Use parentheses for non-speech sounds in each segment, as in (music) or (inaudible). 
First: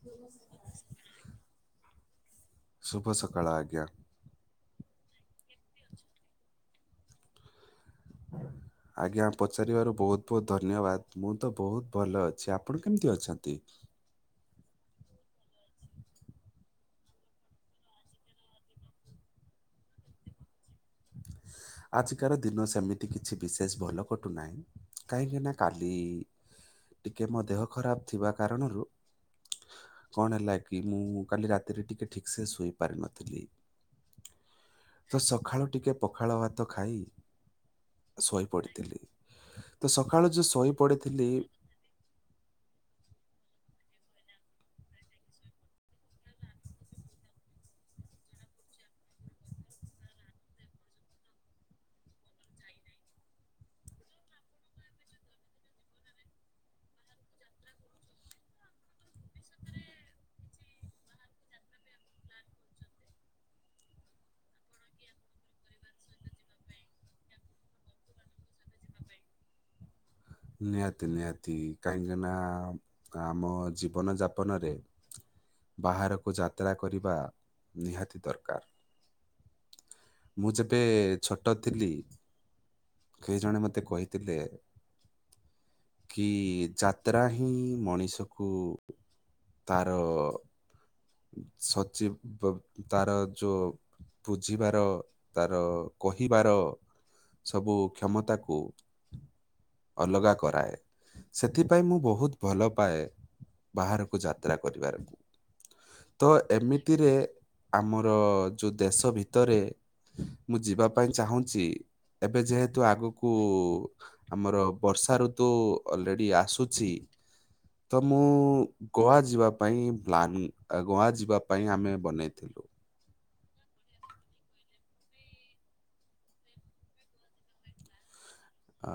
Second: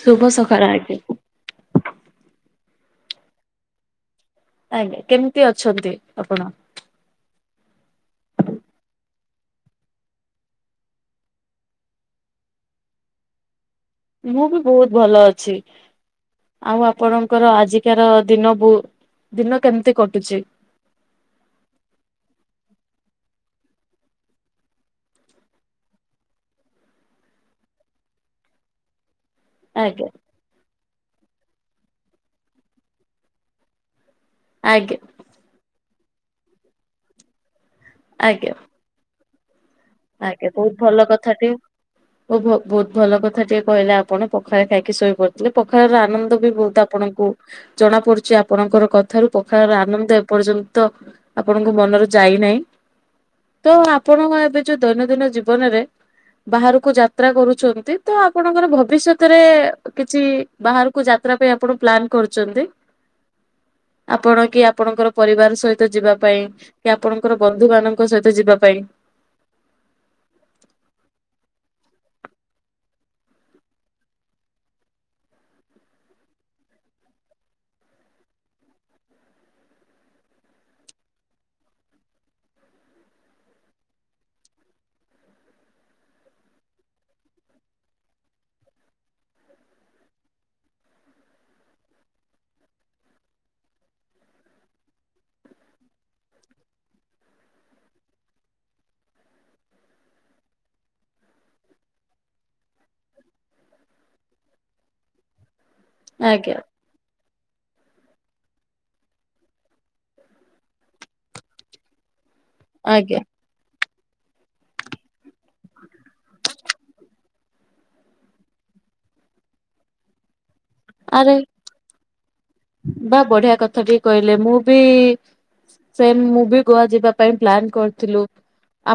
ଶୁଭ ସକାଳ ଆଜ୍ଞା। ଶୁଭ ସକାଳ ଆଜ୍ଞା। ଆଜ୍ଞା। କେମିତି ଅଛନ୍ତି ଆପଣ? (inaudible) ଆଜ୍ଞା ପଚାରିବାରୁ ବହୁତ୍ ବହୁତ୍ ଧନ୍ୟବାଦ। ମୁଁ ତ ବହୁତ ଭଲ ଅଛି। ଆପଣ କେମିତି ଅଛନ୍ତି? ମୁଁ ବି ବହୁତ ଭଲ ଅଛି। ଆଉ ଆପଣଙ୍କର ଆଜିକାର ଦିନ ବୋ ଦିନ କେମିତି କଟୁଚି? ହ ଆଜିକାର ଦିନ ସେମିତି କିଛି ବିଶେଷ ଭଲ କଟୁନାହିଁ। କାହିଁକି ନା କାଲି ଟିକେ ମୋ ଦେହ ଖରାପ ଥିବା କାରଣରୁ ଆଜ୍ଞା। କଣ ହେଲା କି ମୁଁ କାଲି ରାତିରେ ଟିକେ ଠିକ୍ ସେ ଶୋଇପାରିନଥିଲି। ଆଜ୍ଞା। ତ ସଖାଳୁ ଟିକେ ପଖାଳ ଭାତ ଖାଇ ଆଜ୍ଞା ଶୋଇପଡ଼ିଥିଲି। ତ ସକାଳୁ ଯୋଉ ଶୋଇ ପଡ଼ିଥିଲି ଭୋ ଭୋ ବହୁତ ଭଲ କଥା ଟିଏ କହିଲେ ଆପଣ। ପଖାଳ ଖାଇକି ଶୋଇପଡିଥିଲେ। ପଖାଳ ର ଆନନ୍ଦ ବି ବହୁତ ଆପ- ଆପଣଙ୍କୁ ଜଣା ପଡୁଚି ଆପଣଙ୍କର କଥାରୁ, ପଖାଳ ର ଆନନ୍ଦ ଏପର୍ଯ୍ୟନ୍ତ ଆପଣଙ୍କ ମନରୁ ଯାଇନାହିଁ। ତ ଆପଣ ଏବେ ନିଜ ଦୈନନ୍ଦିନ ଜୀବନରେ ବାହାରକୁ ଯାତ୍ରା କରୁଛନ୍ତି ତ ଆପଣଙ୍କର ଭବିଷ୍ୟତରେ କିଛି ବାହାରକୁ ଯାତ୍ରା ପାଇଁ ଆପଣ ପ୍ଲାନ କରୁଚନ୍ତି ଆପଣ କି ଆପଣଙ୍କର ପରିବାର ସହିତ ଯିବା ପାଇଁ। କି ଆପଣଙ୍କର ବନ୍ଧୁ ମାନଙ୍କ ସହିତ ଯିବା ପାଇଁ। ନିହାତି ନିହାତି। କାହିଁକିନା ଆମ ଜୀବନ ଯାପନରେ ବାହାରକୁ ଯାତ୍ରା କରିବା ନିହାତି ଦରକାର। ମୁଁ ଯେବେ ଛୋଟ ଥିଲି କେହି ଜଣେ ମତେ କହିଥିଲେ କି ଯାତ୍ରା ହିଁ ମଣିଷକୁ ତାର ସଚ୍ଚି ବ ତାର ଯୋଉ ବୁଝିବାର ତାର କହିବାର ସବୁ କ୍ଷମତାକୁ ଅଲଗା କରାଏ ସେଥିପାଇଁ ମୁଁ ବୋହୁତ ଭଲ ପାଏ ବାହାରକୁ ଯାତ୍ରା କରିବାର ତ ଆଜ୍ଞା ଏମିତିରେ ଆମର ଯୋଉ ଦେଶ ଭିତରେ ମୁଁ ଯିବା ପାଇଁ ଚାହୁଁଚି ଏବେ ଯେହେ ତୁ ଆଜ୍ଞା ଆଗୁକୁ ଆମର ବର୍ଷା ଋ ତୁ ଅଲରେଡି ଆସୁଛି ତ ମୁଁ ଗୋଆ ଯିବା ପାଇଁ ପ୍ଲାନ୍ ଉଁ ଆ ଗୋଆ ଆରେ ଯିବା ପାଇଁ ଆମେ ବନେଇଥିଲୁ। ବା ବଢିଆ କଥାଟିଏ କହିଲେ ମୁଁ ବି ସେମ୍ ମୁଁ ବି ଗୋଆ ଯିବା ପାଇଁ ପ୍ଲାନ୍ କରିଥିଲୁ।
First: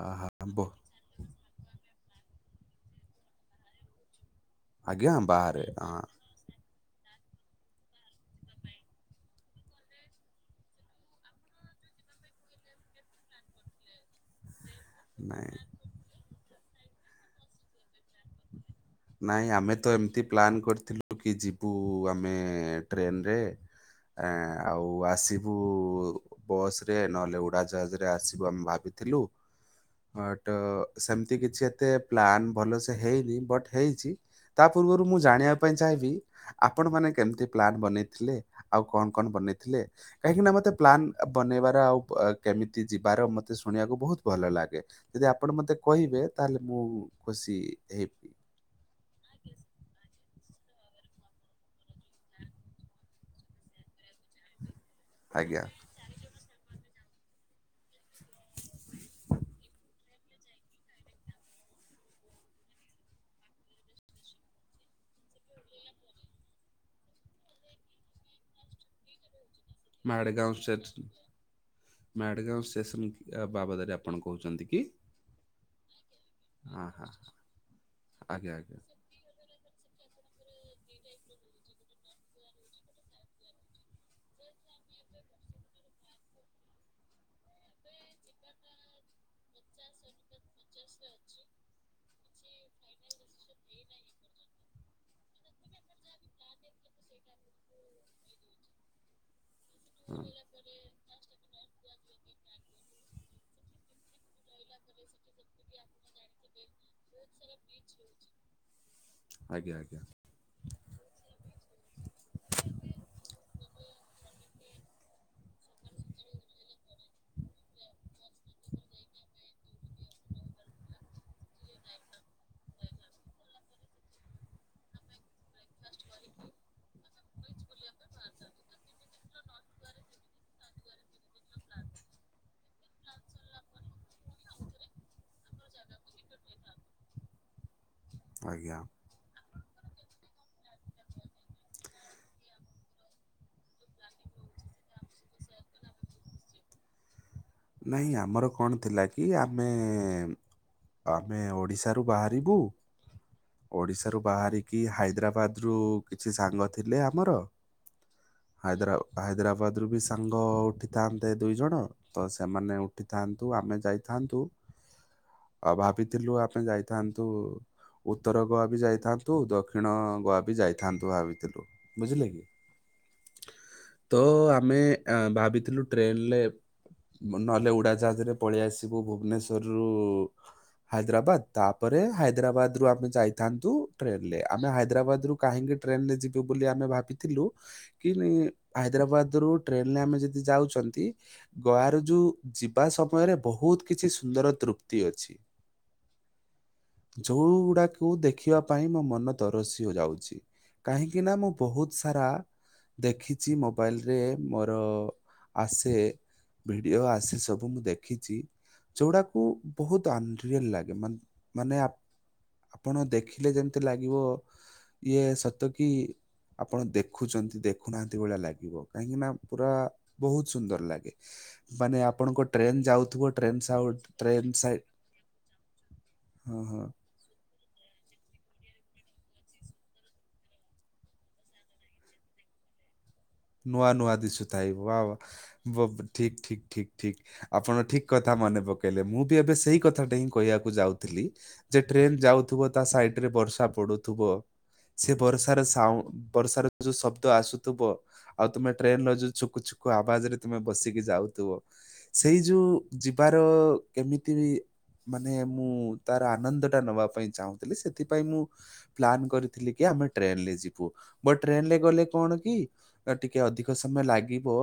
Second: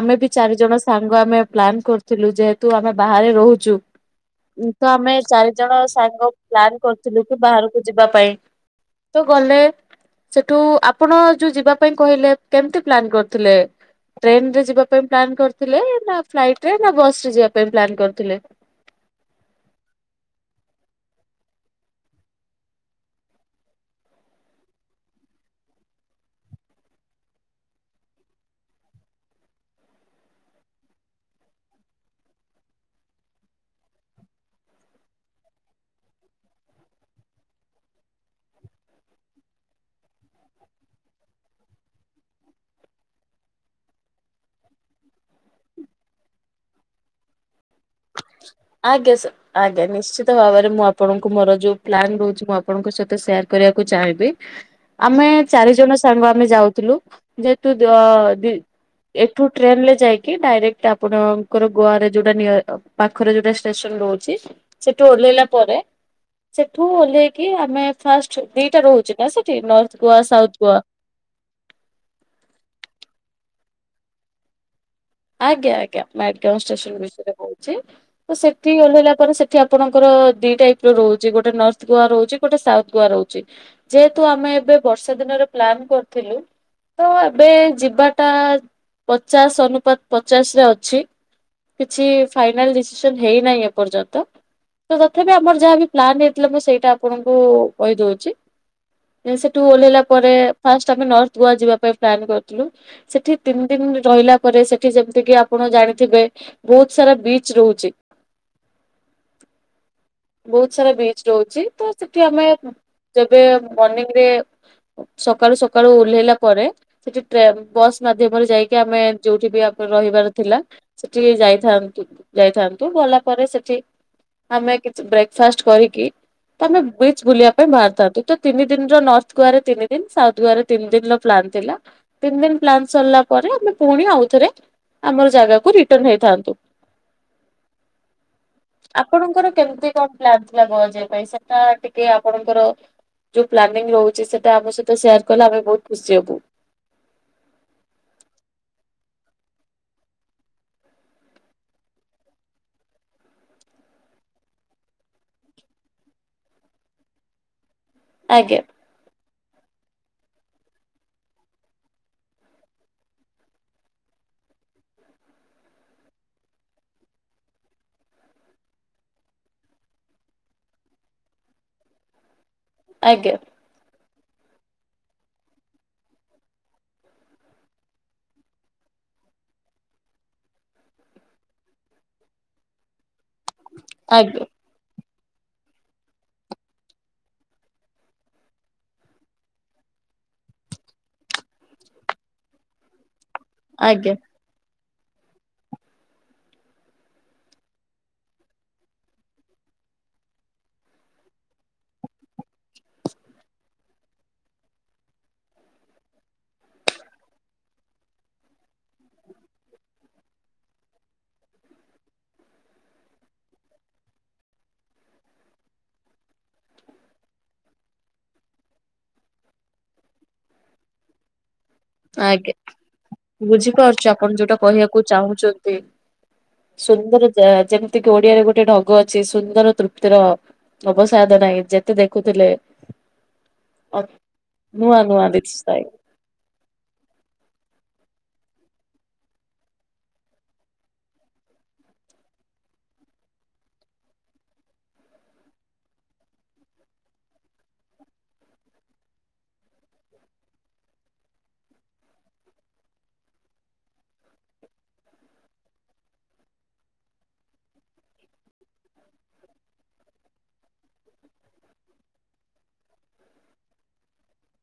ଆମେ ବି ଚାରି ବ ଜଣ ସାଙ୍ଗ ଆମେ ପ୍ଲାନ୍ କରିଥିଲୁ ଯେହେତୁ ଆମେ ବାହାରେ ରହୁଛୁ ଉଁ ତ ଆଜ୍ଞା ଆମେ ଚାରି ବାହାରେ ଜଣ ହଁ ସାଙ୍ଗ ପ୍ଲାନ୍ କରିଥିଲୁ କି ବାହାରକୁ ଯିବା ପାଇଁ‌। ତ ଗଲେ ସେଠୁ ଆପଣ ଯୋଉ ଯିବା ପାଇଁ କହିଲେ କେମତି ପ୍ଲାନ୍ କରିଥିଲେ। ଟ୍ରେନରେ ଯିବା ପାଇଁ ପ୍ଲାନ୍ ନାଇଁ କରିଥିଲେ ନା ଫ୍ଲାଇଟରେ ନା ବସରେ ଯିବା ପାଇଁ ପ୍ଲାନ୍ କରିଥିଲେ। ନାଇଁ ଆମେ ତ ଏମତି ପ୍ଲାନ୍ କରିଥିଲୁ କି ଯିବୁ ଆମେ ଟ୍ରେନରେ। ଆଁ ଆଉ ଆସିବୁ ବସରେ ନହେଲେ ଉଡାଜାହାଜେରେ ଆସିବୁ ଆମେ ଭାବିଥିଲୁ। ହଁ ଟ ସେମତି କିଛି ଏତେ ପ୍ଲାନ୍ ଭଲ ସେ ହେଇନି ବଟ୍ ହେଇଛି ତା ପୂର୍ବରୁ ମୁଁ ଜାଣିବା ପାଇଁ ଚାହିଁବି ଆପଣ ମାନେ କେମତି ପ୍ଲାନ୍ ବନେଇଥିଲେ ଆଉ କନ କନ ବନେଇଥିଲେ‌। କାହିଁକି ନା ମତେ ପ୍ଲାନ୍ ଆ ବନେଇବାରେ ଆଉ ପ୍ ଆ କେମିତି ଯିବାର ମତେ ଶୁଣିବାକୁ ବୋହୁତ ଭଲ ଲାଗେ। ଯଦି ଆପଣ ମତେ କହିବେ ତାହେଲେ ମୁଁ ଖୁସି ହେ ଆଜ୍ଞା ସାର୍ ଆଜ୍ଞା ନିଶ୍ଚିତ ଭାବରେ ମୁଁ ଆପଣଙ୍କୁ ମୋର ଯୋଉ ପ୍ଲାନ୍ ରହୁଛି ମୁଁ ଆପଣଙ୍କୁ ସେ ତ ସେୟାର କରିବାକୁ ଚାହିଁବି ଆମେ ଆଜ୍ଞା। ଚାରି ଜଣ ସାଙ୍ଗ ଆମେ ଯାଉଥିଲୁ ଯେହେତୁ ଯଦି ଏଠୁ ଟ୍ରେନଲେ ଯାଇକି ଡାଇରେକ୍ଟ ଆପଣଙ୍କର ଗୋଆରେ ଯୋଉଟା ନିଆଏ ଅ ପାଖରେ ଯୋଉଟା ଷ୍ଟେସନ ରହୁଛି ସେଠୁ ଓହ୍ଲେଇଲା ପରେ ସେଠୁ ଓହ୍ଲେଇକି ଆମେ ଫାଷ୍ଟ ଦିଟା ରହୁଛି ନା ସେଠି ଲ ମାଡେ ଗାଁଓ ସେଥି ମାଡଗାଁଓ ଷ୍ଟେସନ୍ ଆ ବାବଦରେ ଆପଣ କହୁଛନ୍ତି କି? ଆଜ୍ଞା ଆଜ୍ଞା ମଡଗାଁଓ ହଁ ଷ୍ଟେସନ ହଁ ବିଷୟେରେ କହୁଛି ତ ଆଜ୍ଞା ସେଠି ଆଜ୍ଞା ଓହ୍ଲେଇଲା ପରେ ସେ ଠି ଆପଣଙ୍କର ଦି ଟାଇପର ରହୁଚି ଗୋଟେ ନର୍ ଥ୍ ଗୋଆ ରହୁଛି ଗୋଟେ ସାଉଥ୍ ଗୋଆ ରହୁଛି ଯେହେତୁ ଆମେ ଏବେ ବର୍ଷା ଦିନରେ ପ୍ଲାନ୍ କରିଥିଲୁ ତ ଏବେ ଯିବାଟା ପଚାଶ ଅନୁପାତ୍ ପଚାଶରେ ଅଛି କିଛି ଫାଇନାଲ ଡିସିସନ୍ ହେଇନାହିଁ ଏପର୍ଯ୍ୟନ୍ତ। ତ ତଥାପି ଆମର ଯାହା ବିି ପ୍ଲାନ୍ ହେଇଥିଲା ମୁଁ ସେଇଟା ଆପଣଙ୍କୁ କହିଦଉଛି। ଏଁ ସେଟୁ ଓହ୍ଲେଇଲା ହଁ। ପରେ ଫାଷ୍ଟ୍ ଆମେ ନର୍ ଥ୍ ଗୋଆ ଯିବା ପାଇଁ ପ୍ଲାନ୍ କରିଥିଲୁ ସେଠି ତିନ ଦିନ ରହିଲା ପରେ ସେ ଏଠି ଯେମିତିକି ଆପଣ ଜାଣିଥିବେ ବୋହୁତ ସାରା ବିଚ୍ ରହୁଚି। ଆଜ୍ଞା ଆଜ୍ଞା। ବୋହୁତ ସାରା ବିଚ୍ ରହୁଚି ତ ସେଠି ଆମେ ଯେବେ ମର୍ଣିିଂରେ ସକାଳୁ ସକାଳୁ ଓହ୍ଲେଇଲା ପରେ ସେଠି ଟ୍ରେନ୍ ବସ୍ ମାଧ୍ୟମରେ ଯାଇକି ଆମେ ଯୋଉଠି ବି ଆକର ରହିବାର ଥିଲା ସେଠିକି ଯାଇଥାନ୍ତୁ ଯାଇଥାନ୍ତୁ ଗଲା ପରେ ସେଠି ଆମେ କେ (unintelligible) ବ୍ରେକ୍ ଫାଷ୍ଟ କରିକି ତ ଆମେ ବିଚ୍ ବୁଲିଆ ପାଇଁ ବାହାରିଥାନ୍ତୁ ତ ତିନି ଦିନ୍ ର ନର୍ଥ ଗୋଆରେ ତିନି ଦିନ୍ ସାଉଥ ଗୋଆରେ ତିନ୍ ଦିନ୍ ର ପ୍ଲାନ୍ ଥିଲା ତିନ୍ ଦିନ୍ ପ୍ଲାନ ସରିଲା ପରେ ଆମେ ପୁଣି ଆଉଥରେ ଆମର ଜାଗାକୁ ରିଟନ୍ ହେଇଥାନ୍ତୁ। ଆଜ୍ଞା। ଆପଣଙ୍କର କେମ୍ତି କଣ ପ୍ଲାନ୍ ଥିଲା ଗୋଆ ଯିଆ ପାଇଁ ସେତା ଟିକେ ଆପଣଙ୍କର ଯୋଉ ପ୍ଲାନିଙ୍ଗ ରହୁଛି ସେଇଟା ଆମ ସହିତ ସେୟାର୍ କଲେ ଆମେ ବହୁତ୍ ଖୁସି ହବୁ। ନାହିଁ ଆମର କଣ ଥିଲା କି ଆମେ ଆମେ ଓଡ଼ିଶାରୁ ବାହାରିବୁ। ଓଡିଶାରୁ ବାହାରିକି ହାଇଦ୍ରାବାଦରୁ କିଛି ସାଙ୍ଗ ଥିଲେ ଆମର ଆଜ୍ଞା। ଇଦର୍ ଆଓ ହାଇଦ୍ରାବାଦରୁ ବି ସାଙ୍ଗ ଉଠିଥାନ୍ତେ ଦୁଇ ଜଣ ତ ସେମାନେ ଉଠିଥାନ୍ତୁ ଆମେ ଯାଇଥାନ୍ତୁ ଆଉ ଭାବିଥିଲୁ ଆପେ ଯାଇଥାନ୍ତୁ ଉତ୍ତର ଗୋଆ ବି ଯାଇଥାନ୍ତୁ ଦକ୍ଷିଣ ଗୋଆ ବି ଯାଇଥାନ୍ତୁ ଭାବିଥିଲୁ। ବୁଝିଲେ କି? ଆଜ୍ଞା। ତ ଆମେ ଏଁ ଭାବିଥିଲୁ ଟ୍ରେନ୍ ଲେ ନହେଲେ ଉଡାଜାହାଜରେ ପଳେଇ ଆସିବୁ ଭୁବନେଶ୍ଵରରୁ ହାଇଦ୍ରାବାଦ ତାପରେ ହାଇଦ୍ରାବାଦରୁ ଆମେ ଯାଇଥାନ୍ତୁ ଟ୍ରେନଲେ ଆଜ୍ଞା ଆମେ ହାଇଦ୍ରାବାଦରୁ କାହିଁକି ଟ୍ରେନରେ ଯିବୁ ବୋଲି ଆମେ ଭାବିଥିଲୁ କି ନାଇ ହାଇଦ୍ରାବାଦରୁ ଟ୍ରେନରେ ଆମେ ଯଦି ଯାଉଛନ୍ତି ଗୋଆରୁ ଜୁ ଯିବା ସମୟରେ ବହୁତ୍ କିଛି ଆଜ୍ଞା ସୁନ୍ଦର ତୃପ୍ତି ଅଛି। ଯୋଉ ଗୁଡ଼ାକୁ ଦେଖିବା ପାଇଁ ମୋ ମନ ତରସି ଯାଉଛି। କାହିଁକିନା ମୁଁ ବହୁତ୍ ସାରା ଦେଖିଛି ମୋବାଇଲ୍ ରେ ମୋର ଆସେ ଭିଡିଓ ଆସେ ସବୁ ମୁଁ ଦେଖିଛି। ଯୋଉଡ଼ାକୁ ବହୁତ୍ ଅନ୍ ରିଅଲ୍ ଲାଗେ ମାନ୍ ମାନେ ଆପଣ ଦେଖିଲେ ଯେମିତି ଲାଗିବ ଇଏ ସତ କିି ଆପଣ ଦେଖୁଛନ୍ତି ଦେଖୁନାହାନ୍ତି ଭଳିଆ ଲାଗିବ କାହିଁକି ନା ପୁରା ବହୁତ୍ ସୁନ୍ଦର୍ ଲାଗେ। ମାନେ ଆପଣଙ୍କ ଆଜ୍ଞା ଟ୍ରେନ୍ ଯାଉଥିବ ଟ୍ରେନ୍ ସାଉଣ୍ଡ ବୁଝିପାରଛି ଆପଣ ଟ୍ରେନ୍ ଯୋଟା ସାଇଡ୍ କହିଆକୁ ଚାହୁଁଛନ୍ତି। ହଁ ହଁ ସୁନ୍ଦର ଯାଆ ଯେମ୍ତି କି ଓଡିଆରେ ଗୋଟେ ଢଗ ଅଛି ସୁନ୍ଦର ତୃପ୍ତିର ଅବସାଦ ନାହିଁ ଯେତେ ଦେଖୁଥିଲେ ନୂଆ ନୂଆ ଦିଶୁଥାଇ ନୂଆ ୱା ନୂଆ ଦିଶୁଥାଏ ୱା (unintelligible) ଠିକ୍ ଠିକ୍ ଠିକ୍ ଠିକ୍। ଆପଣ ଠିକ୍ କଥା ମନେ ପକେଇଲେ ମୁଁ ବି ଏବେ ସେଇ କଥାଟା ହିଁ କହିଆକୁ ଯାଉଥିଲି। ଯେ ଟ୍ରେନ ଯାଉଥିବ ତା ସାଇଡରେ ବର୍ଷା ପଡୁଥିବ ସେ ବରସାର ସାଉଁ ବରସାର ଯୋ ଶବ୍ଦ ଆସୁଥୁବ ଆଉ ତୁମେ ଟ୍ରେନର ଯୋଉ ଛୁକୁ ଛୁକୁ ଆବାଜରେ ତୁମେ ବସିକି ଯାଉଥୁବ ସେଇ ଯୋଉ ଯିବାର କେମିତି ବି ମାନେ ମୁଁ ତାର ଆନନ୍ଦଟା ନବା ପାଇଁ ଚାହୁଁଥିଲି ସେଥିପାଇଁ ମୁଁ ପ୍ଲାନ୍ କରିଥିଲି କି ଆମେ ଟ୍ରେଲ୍ ରେ ଯିବୁ ବ ଟ୍ରେନ୍ ରେ ଗଲେ କଣ କି ତାର ଟିକେ ଅଧିକ ସମୟ ଲାଗିବ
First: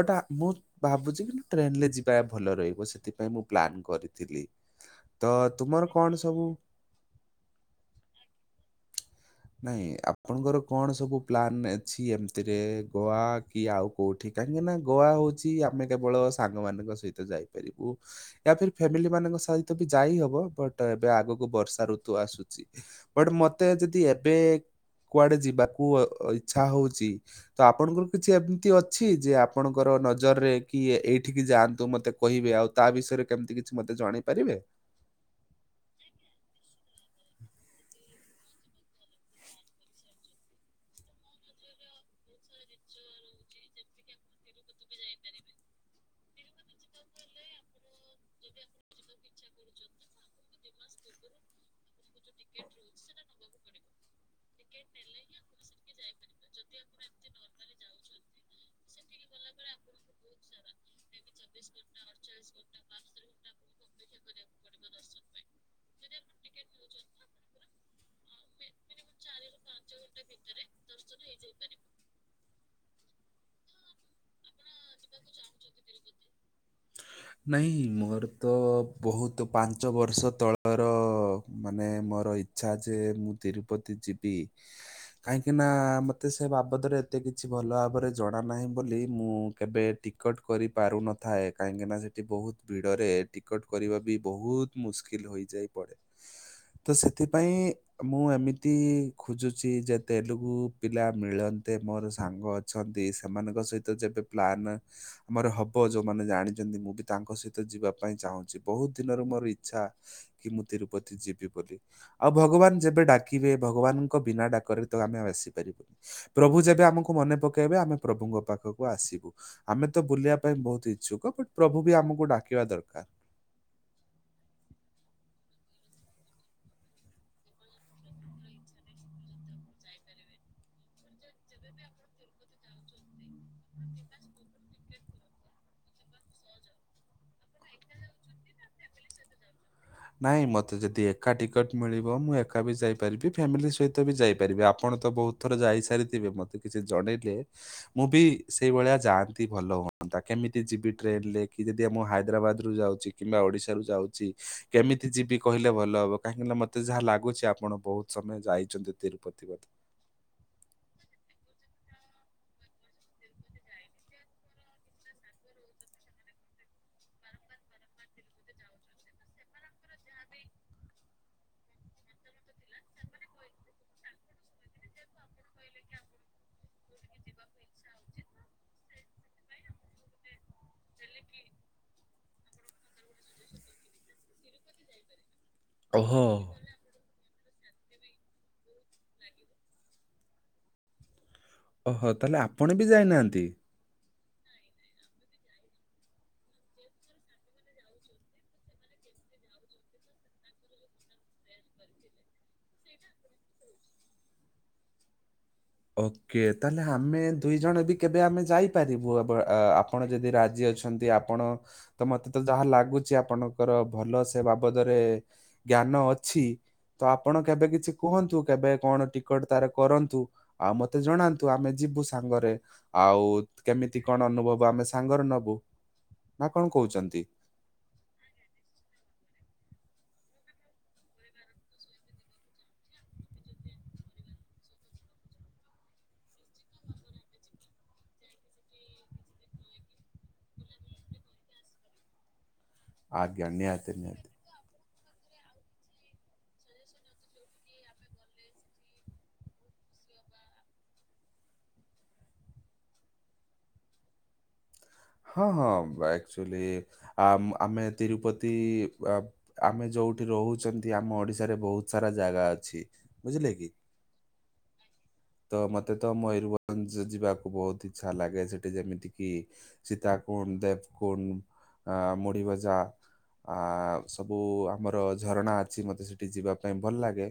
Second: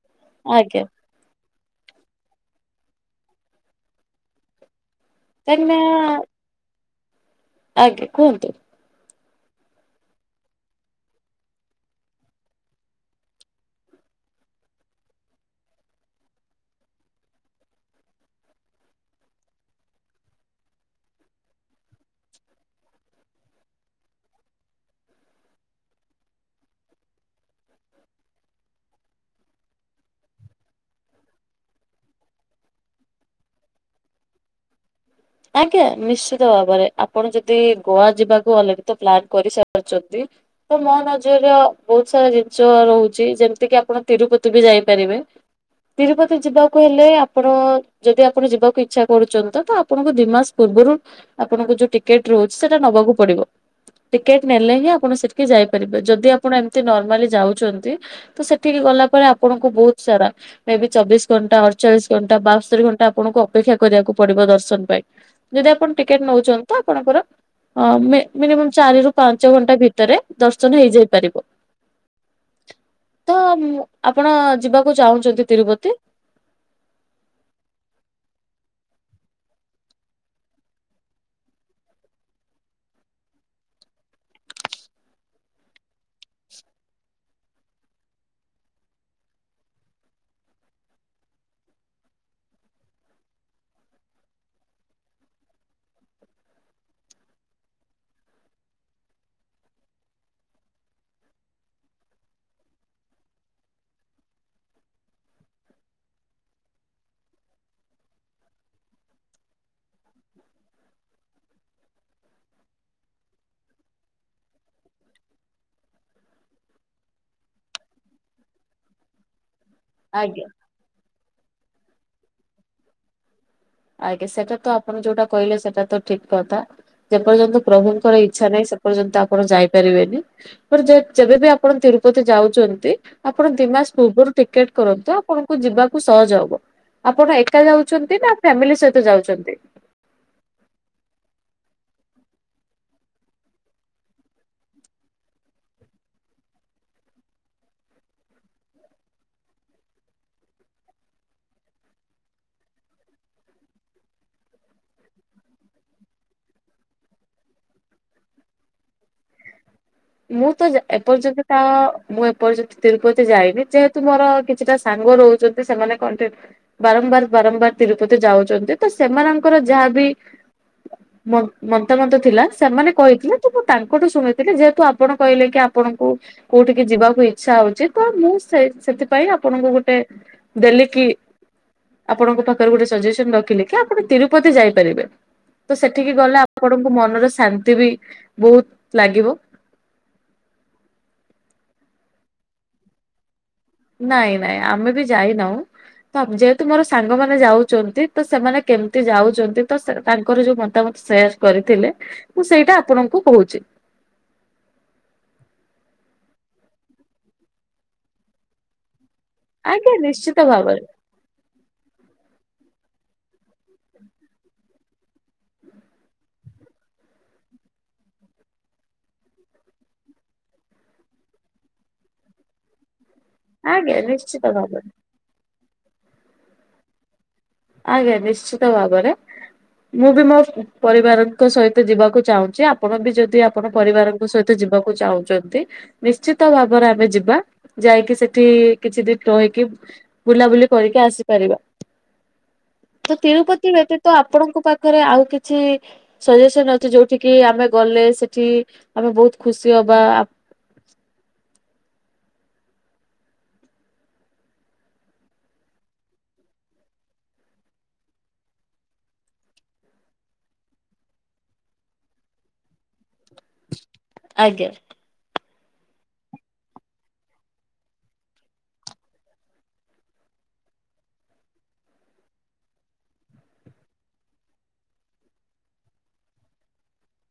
ବଟ୍ ମୁଁ ଆଜ୍ଞା ଭାବୁଛି କି ନା ଟ୍ରେନ୍ ରେ ଯିବା ଭଲ ରହିବ ସେଥିପାଇଁ ମୁଁ ପ୍ଲାନ୍ କରିଥିଲି। ତ ତାନା ତୁମର କଣ ସବୁ ଆଜ୍ଞା କୁହନ୍ତୁ। ନାହିଁ ଆପଣଙ୍କର କଣ ସବୁ ପ୍ଲାନ୍ ଅଛି ଏମିତିରେ ଗୋଆ କି ଆଉ କୋଉଠି କାହିଁକି ନା ଗୋଆ ହଉଛି ଆମେ କେବଳ ସାଙ୍ଗମାନଙ୍କ ସହିତ ଯାଇପାରିବୁ। ୟା ଫିର୍ ଫ୍ୟାମିଲି ମାନଙ୍କ ସହିତ ବି ଯାଇ ହବ ବଟ୍ ଏବେ ଆଗକୁ ବର୍ଷା ଋତୁ ଆସୁଚି। ବଟ୍ ମତେ ଯଦି ଏବେ କୁଆଡେ ଯିବାକୁ ଇଚ୍ଛା ହଉଛି ତ ଆପଣଙ୍କର କିଛି ଏମିତି ଅଛି ଯେ ଆପଣଙ୍କର ନଜରରେ କି ଏଇଠିକି ଯାଆନ୍ତୁ? ମୋତେ କହିବେ ଆଉ ତା ବିଷୟରେ କେମିତି କିଛି ମୋତେ ଜଣେଇ ପାରିବେ? ଆଜ୍ଞା ନିଶ୍ଚିତ ଭାବରେ ଆପଣ ଯଦି ଗୋଆ ଯିବାକୁ ଅଲରେଡି ତ ପ୍ଲାନ୍ କରିସାରିଛନ୍ତି। ତ ମୋ ନଜର ବହୁତ ସାରା ଜିନିଷ ରହୁଛି, ଯେମିତି କିି ଆପଣ ତିରୁପତି ବି ଯାଇପାରିବେ। ତିରୁପତି ଯିବାକୁ ହେଲେ ଆପଣ ଯଦି ଆପଣ ଯିବାକୁ ଇଚ୍ଛା କରୁଛନ୍ତି ତ ଆପଣଙ୍କୁ ଦି ମାସ ପୂର୍ବରୁ ଆପଣଙ୍କୁ ଯୋଉ ଟିକେଟ୍ ରହୁଛି ସେଟା ନବାକୁ ପଡିବ। ଟିକେଟ୍ ନେଲେ ହିଁ ଆପଣ ସେଠିକି ଯାଇପାରିବେ। ଯଦି ଆପଣ ଏମତି ନର୍ମାଲି ଯାଉଛନ୍ତି ତ ସେଠିକି ଗଲା ପରେ ଆପଣଙ୍କୁ ବହୁତ ସାରା ମେ ବି ଚବିଶ ଘଣ୍ଟା, ଅଡଚାଳିଶ ଘଣ୍ଟା, ବାସ୍ତରି ଘଣ୍ଟା, ଆପଣଙ୍କୁ ଅପେକ୍ଷା କରିବାକୁ ପଡିବ ଦର୍ଶନ ପାଇଁ ଯଦି ଆପଣ ଟିକେଟ୍ ନେଉଛନ୍ତି ତ ଆପଣଙ୍କର ଅ, ମେ- ମିନିମମ୍ ଚାରି ରୁ ପାଞ୍ଚ ଘଣ୍ଟା ଭିତରେ ଦର୍ଶନ ହେଇଯାଇ ପାରିବ। ତ ମୁଁ ଆପଣ ଯିବାକୁ ଚାହୁଁଛନ୍ତି ତିରୁପତି? ନାଇଁ ମୋର ତ ବହୁତ ପାଞ୍ଚ ବର୍ଷ ତଳର ମାନେ ମୋର ଇ ଚ୍ଛା ଯେ ମୁଁ ତିରୁପତି ଯିବି। କାହିଁକି ନା ମୋତେ ସେ ବାବଦରେ ଏତେ କିଛି ଭଲ ଭାବରେ ଜଣା ନାହିଁ ବୋଲି। ମୁଁ କେବେ ଟି କଟ୍ କରିପାରୁ ନଥାଏ। କାହିଁକିନା ସେ ତି ବହୁତ ଭିଡରେ ଟିକଟ୍ କରିବା ବି ବହୁତ ମୁସ୍କିଲ୍ ହୋଇଯାଇ ପଡେ। ତ ସେଥିପାଇଁ ମୁଁ ଏମିତି ଖୋଜୁଛି ଯେ ତେଲୁଗୁ ପିଲା ମିଳନ୍ତେ ମୋର ସାଙ୍ଗ ଛନ୍ତି ସେମାନଙ୍କ ସହିତ ଯେବେ ପ୍ଲାନ୍ ଆମର ହବ ଯୋଉମାନେ ଜାଣିଚନ୍ତି। ମୁଁ ବି ତାଙ୍କ ସହିତ ଯିବା ପାଇଁ ଚାହୁଁଚି। ବହୁତ ଦିନରୁ ମୋର ଇଚ୍ଛା କି ମୁଁ ତିରୁପତି ଯିବି ବୋଲି। ଆଉ ଭଗବାନ ଯେବେ ଡାକିବେ ଭଗବାନଙ୍କ ବିନା ଡାକରେ ତ ଆମେ ଆଉ ଆସିପାରିବୁନି। ପ୍ରଭୁ ଯେବେ ଆମକୁ ମନେ ପକେଇବେ, ଆମେ ପ୍ରଭୁଙ୍କ ପାଖକୁ ଆସିବୁ। ଆମେ ତ ବୁଲିବା ପାଇଁ ବହୁତ ଇଚ୍ଛୁକ, ବଟ୍ ପ୍ରଭୁ ବି ଆମକୁ ଡାକିବା ଦରକାର। ଆଜ୍ଞା, ସେଟା ତ ଆପଣ ଯୋଉଟା କହିଲେ ସେଟା ତ ଠିକ କଥା। ଯେପର୍ଯ୍ୟନ୍ତ ପ୍ରଭୁଙ୍କର ଇଚ୍ଛା ନାହିଁ ସେପର୍ଯ୍ୟନ୍ତ ଆପଣ ଯାଇପାରିବେନି। ପରେ ଯେ ଯେବେବି ଆପଣ ତିରୁପତି ଯାଉଚନ୍ତି, ଆପଣ ଦି ମାସ ପୂର୍ବରୁ ଟିକେଟ୍ କରନ୍ତୁ ଆପଣଙ୍କୁ ଯିବାକୁ ସହଜ ହବ। ଆପଣ ଏକା ଯାଉଛନ୍ତି ନା ଫ୍ୟାମିଲି ସହିତ ଯାଉଛନ୍ତି? ନାଇଁ ମୋତେ ଯଦି ଏକା ଟିକଟ୍ ମିଳିବ ମୁଁ ଏକା ବି ଯାଇପାରିବି। ଫ୍ୟାମିଲି ସହିତ ବି ଯାଇପାରିବି। ଆପଣ ତ ବହୁ ଥର ଯାଇସାରିଥିବେ ମୋତେ କିଛି ଜଣେଇଲେ ମୁଁ ବି ସେଇଭଳିଆ ଯାଆନ୍ତି ଭଲ ହୁଅନ୍ତା, କେମିତି ଯିବି ଟ୍ରେନ୍ ରେ କି ଯଦି ଏ ମୁଁ ହାଇଦ୍ରାବାଦ ରୁ ଯାଉଛି କିମ୍ବା ଓଡିଶ ରୁ ଯାଉଛି କେମିତି ଯିବି କହିଲେ ଭଲ ହବ? କାହିଁକି ନା ମୋତେ ଯାହା ଲାଗୁଛି ଆପଣ ବହୁତ ସମୟ ଯାଇଛନ୍ତି ତିରୁପତି ବୋଧେ। ମୁଁ ତ ଯା- ଏପର୍ଯ୍ୟନ୍ତ ତ ମୁଁ ଏପର୍ଯ୍ୟନ୍ତ ତିରୁପତି ଯାଇନି। ଯେହେତୁ ମୋର କିଛିଟା ସାଙ୍ଗ ରହୁଛନ୍ତି ସେମାନେ କଣ କି ବାରମ୍ବାର ବାରମ୍ବାର ତିରୁ ପତି ଯାଉଚନ୍ତି ତ ସେମାନଙ୍କର ଯାହାବି ମ-ମତାମନ୍ତ ଥିଲା ସେମାନେ କହିଥିଲେ ତ ମୁଁ ତାଙ୍କଠୁ ଶୁଣିଥିଲି। ଯେହେତୁ ଆ ଆପଣ କହିଲେ କି ଆପଣଙ୍କୁ କୋଉଠିକି ଯିବାକୁ ଇଚ୍ଛା ହଉଛି, ତ ମୁଁ ସେ ସେଥିପାଇଁ ଆପଣଙ୍କୁ ଗୋଟେ ଦେଲି କି ଆପଣଙ୍କ ପାଖରେ ଗୋଟେ ସଜେସନ୍ ରଖିଲି କି ଆପଣ ତିରୁପତି ଯାଇପାରିବେ। ତ ସେଠିକି ଓହୋ ଗଲେ ଆପଣଙ୍କୁ ମନରେ ଶାନ୍ତି ବି ବହୁତ ଲାଗିବ। ଓହୋ, ତାହେଲେ ଆପଣ ବି ଯାଇନାହାନ୍ତି? ନାଇଁ ନାଇଁ ଆମେ ବି ଯାଇ ନାହୁଁ। ତ ଯେହେତୁ ମୋର ସାଙ୍ଗମାନେ ଯାଉଚନ୍ତି ତ ସେମାନେ କେମିତି ଯାଉଚନ୍ତି ତ ସେ ତାଙ୍କର ଯୋଉ ମତାମତ ସେୟାର୍ କରିଥିଲେ, ମୁଁ ସେଇଟା ଆପଣଙ୍କୁ କହୁଛି। ଓକେ, ତାହେଲେ ହଁ ଆମେ ଦୁଇ ଜଣ ବି କେବେ ଆମେ ଯାଇ ପାରିବୁ, ଅବ୍ର ଆ, ଆଜ୍ଞା ଆପଣ ଯଦି ନିଶ୍ଚିତ ରାଜି ଭାବରେ ଅଛନ୍ତି ଆପଣ ତ ମୋତେ ତ ଯାହା ଲାଗୁଛି ଆପଣଙ୍କର ଭଲ ସେ ବାବଦରେ ଜ୍ଞାନ ଅଛି ତ ଆପଣ କେବେ କିଛି କୁହନ୍ତୁ କେବେ କଣ ଟିକେଟ ତାର କରନ୍ତୁ। ଆଉ ମତେ ଜଣାନ୍ତୁ ଆମେ ଯିବୁ ସାଙ୍ଗରେ ଆଉ ଆଜ୍ଞା କେମିତି କଣ ନିଶ୍ଚିତ ଅନୁଭବ ଭାବରେ ଆମେ ସାଙ୍ଗରେ ନବୁ ନା କଣ କହୁଚନ୍ତି। ଆଜ୍ଞା ନିଶ୍ଚିତ ଭାବରେ। ମୁଁ ବି ମୋ ପରିବାରଙ୍କ ସହିତ ଯିବାକୁ ଚାହୁଁଛି ଆପଣ ବି ଯଦି ଆପଣ ପରିବାର ସହିତ ଯିବାକୁ ଚାହୁଁଚନ୍ତି ନିଶ୍ଚିତ ଭାବରେ ଆମେ ଯିବା ଯାଇକି ସେଠି କିଛି ଦିନି ରହିକି ବୁଲାବୁଲି କରିକି ଆସିପାରିବା। ତ ଆଜ୍ଞା ତିରୁପତି ନିହାତି ବ୍ୟତୀତ ନିହାତି ଆପଣଙ୍କ ପାଖରେ ଆଉ କିଛି ସଜେସନ ଅଛି ଯୋଉଠି କିି ଆମେ ଗଲେ ସେଠି ଆମେ ବହୁତ ଖୁସି ହବା। ହଁ ହଁ ଆକ୍ଚୁଆଲି ଆ ଆମେ ତିରୁପତି ଆମେ ଯୋଉଠି ରହୁଚନ୍ତି ଆମ ଓଡିଶାରେ ବହୁତ ସାରା ଜାଗା ଅଛି ବୁଝିଲେ କି ଆଜ୍ଞା। ତ ମତେ ତ ମୟରଭଞ୍ଜ ଯିବାକୁ ବହୁତ ଇଚ୍ଛା ଲାଗେ ସେଠି ଯେମିତି କିି ସୀତା କୁଣ୍ଡ, ଦେବ କୁଣ୍ଡ, ଆ ମୁଡ଼ିଭଜା ଆ ସବୁ ଆମର ଝରଣା ଅଛି ମୋତେ ସେଇଠି ଯିବା ପାଇଁ ଭଲ ଲାଗେ।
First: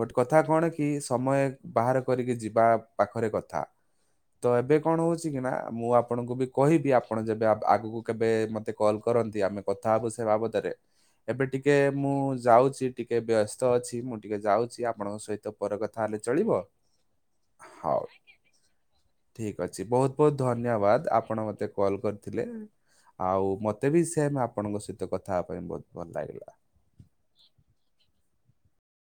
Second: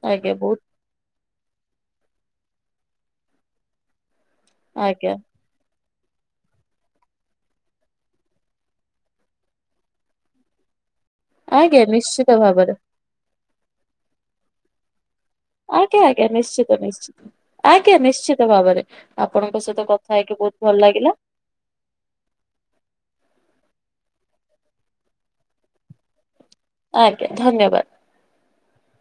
ବଟ ଆଜ୍ଞା କଥା ବହୁତ କଣ କି ସମୟ ବାହାର କରିକି ଯିବା ପାଖରେ କଥା ତ ଏବେ କଣ ଆଜ୍ଞା ହଉଛି କି ନା ମୁଁ ଆପଣଙ୍କୁ ବି କହିବି ଆପଣ ଯେବେ ଆଗକୁ କେବେ ମତେ କଲ୍ କରନ୍ତି ଆମେ କଥା ହବୁ ସେ ବାବଦରେ ଏବେ ଟିକେ ଆଜ୍ଞା ମୁଁ ନିଶ୍ଚିତ ଭାବରେ ଯାଉଛି ଟିକେ ବ୍ୟସ୍ତ ଅଛି ମୁଁ ଟିକେ ଯାଉଛି ଆପଣଙ୍କ ସହିତ ପରେ କଥା ହେଲେ ଚଳିବ। ଆ (unintelligible) ହଉ ଆପଣଙ୍କ ଠିକ୍ ସହିତ ଅଛି କଥା ବହୁତ ହେଇକି ବହୁତ ଭଲ ଲାଗିଲା। ଧନ୍ୟବାଦ ଆପଣ ମତେ କଲ୍ କରିଥିଲେ ଆଉ ମତେ ବି ସେମ୍ ଆପଣଙ୍କ ସହିତ କଥା ହେବା ପାଇଁ ବହୁତ ଭଲ ଲାଗିଲା। ଆଜ୍ଞା ଧନ୍ୟବାଦ।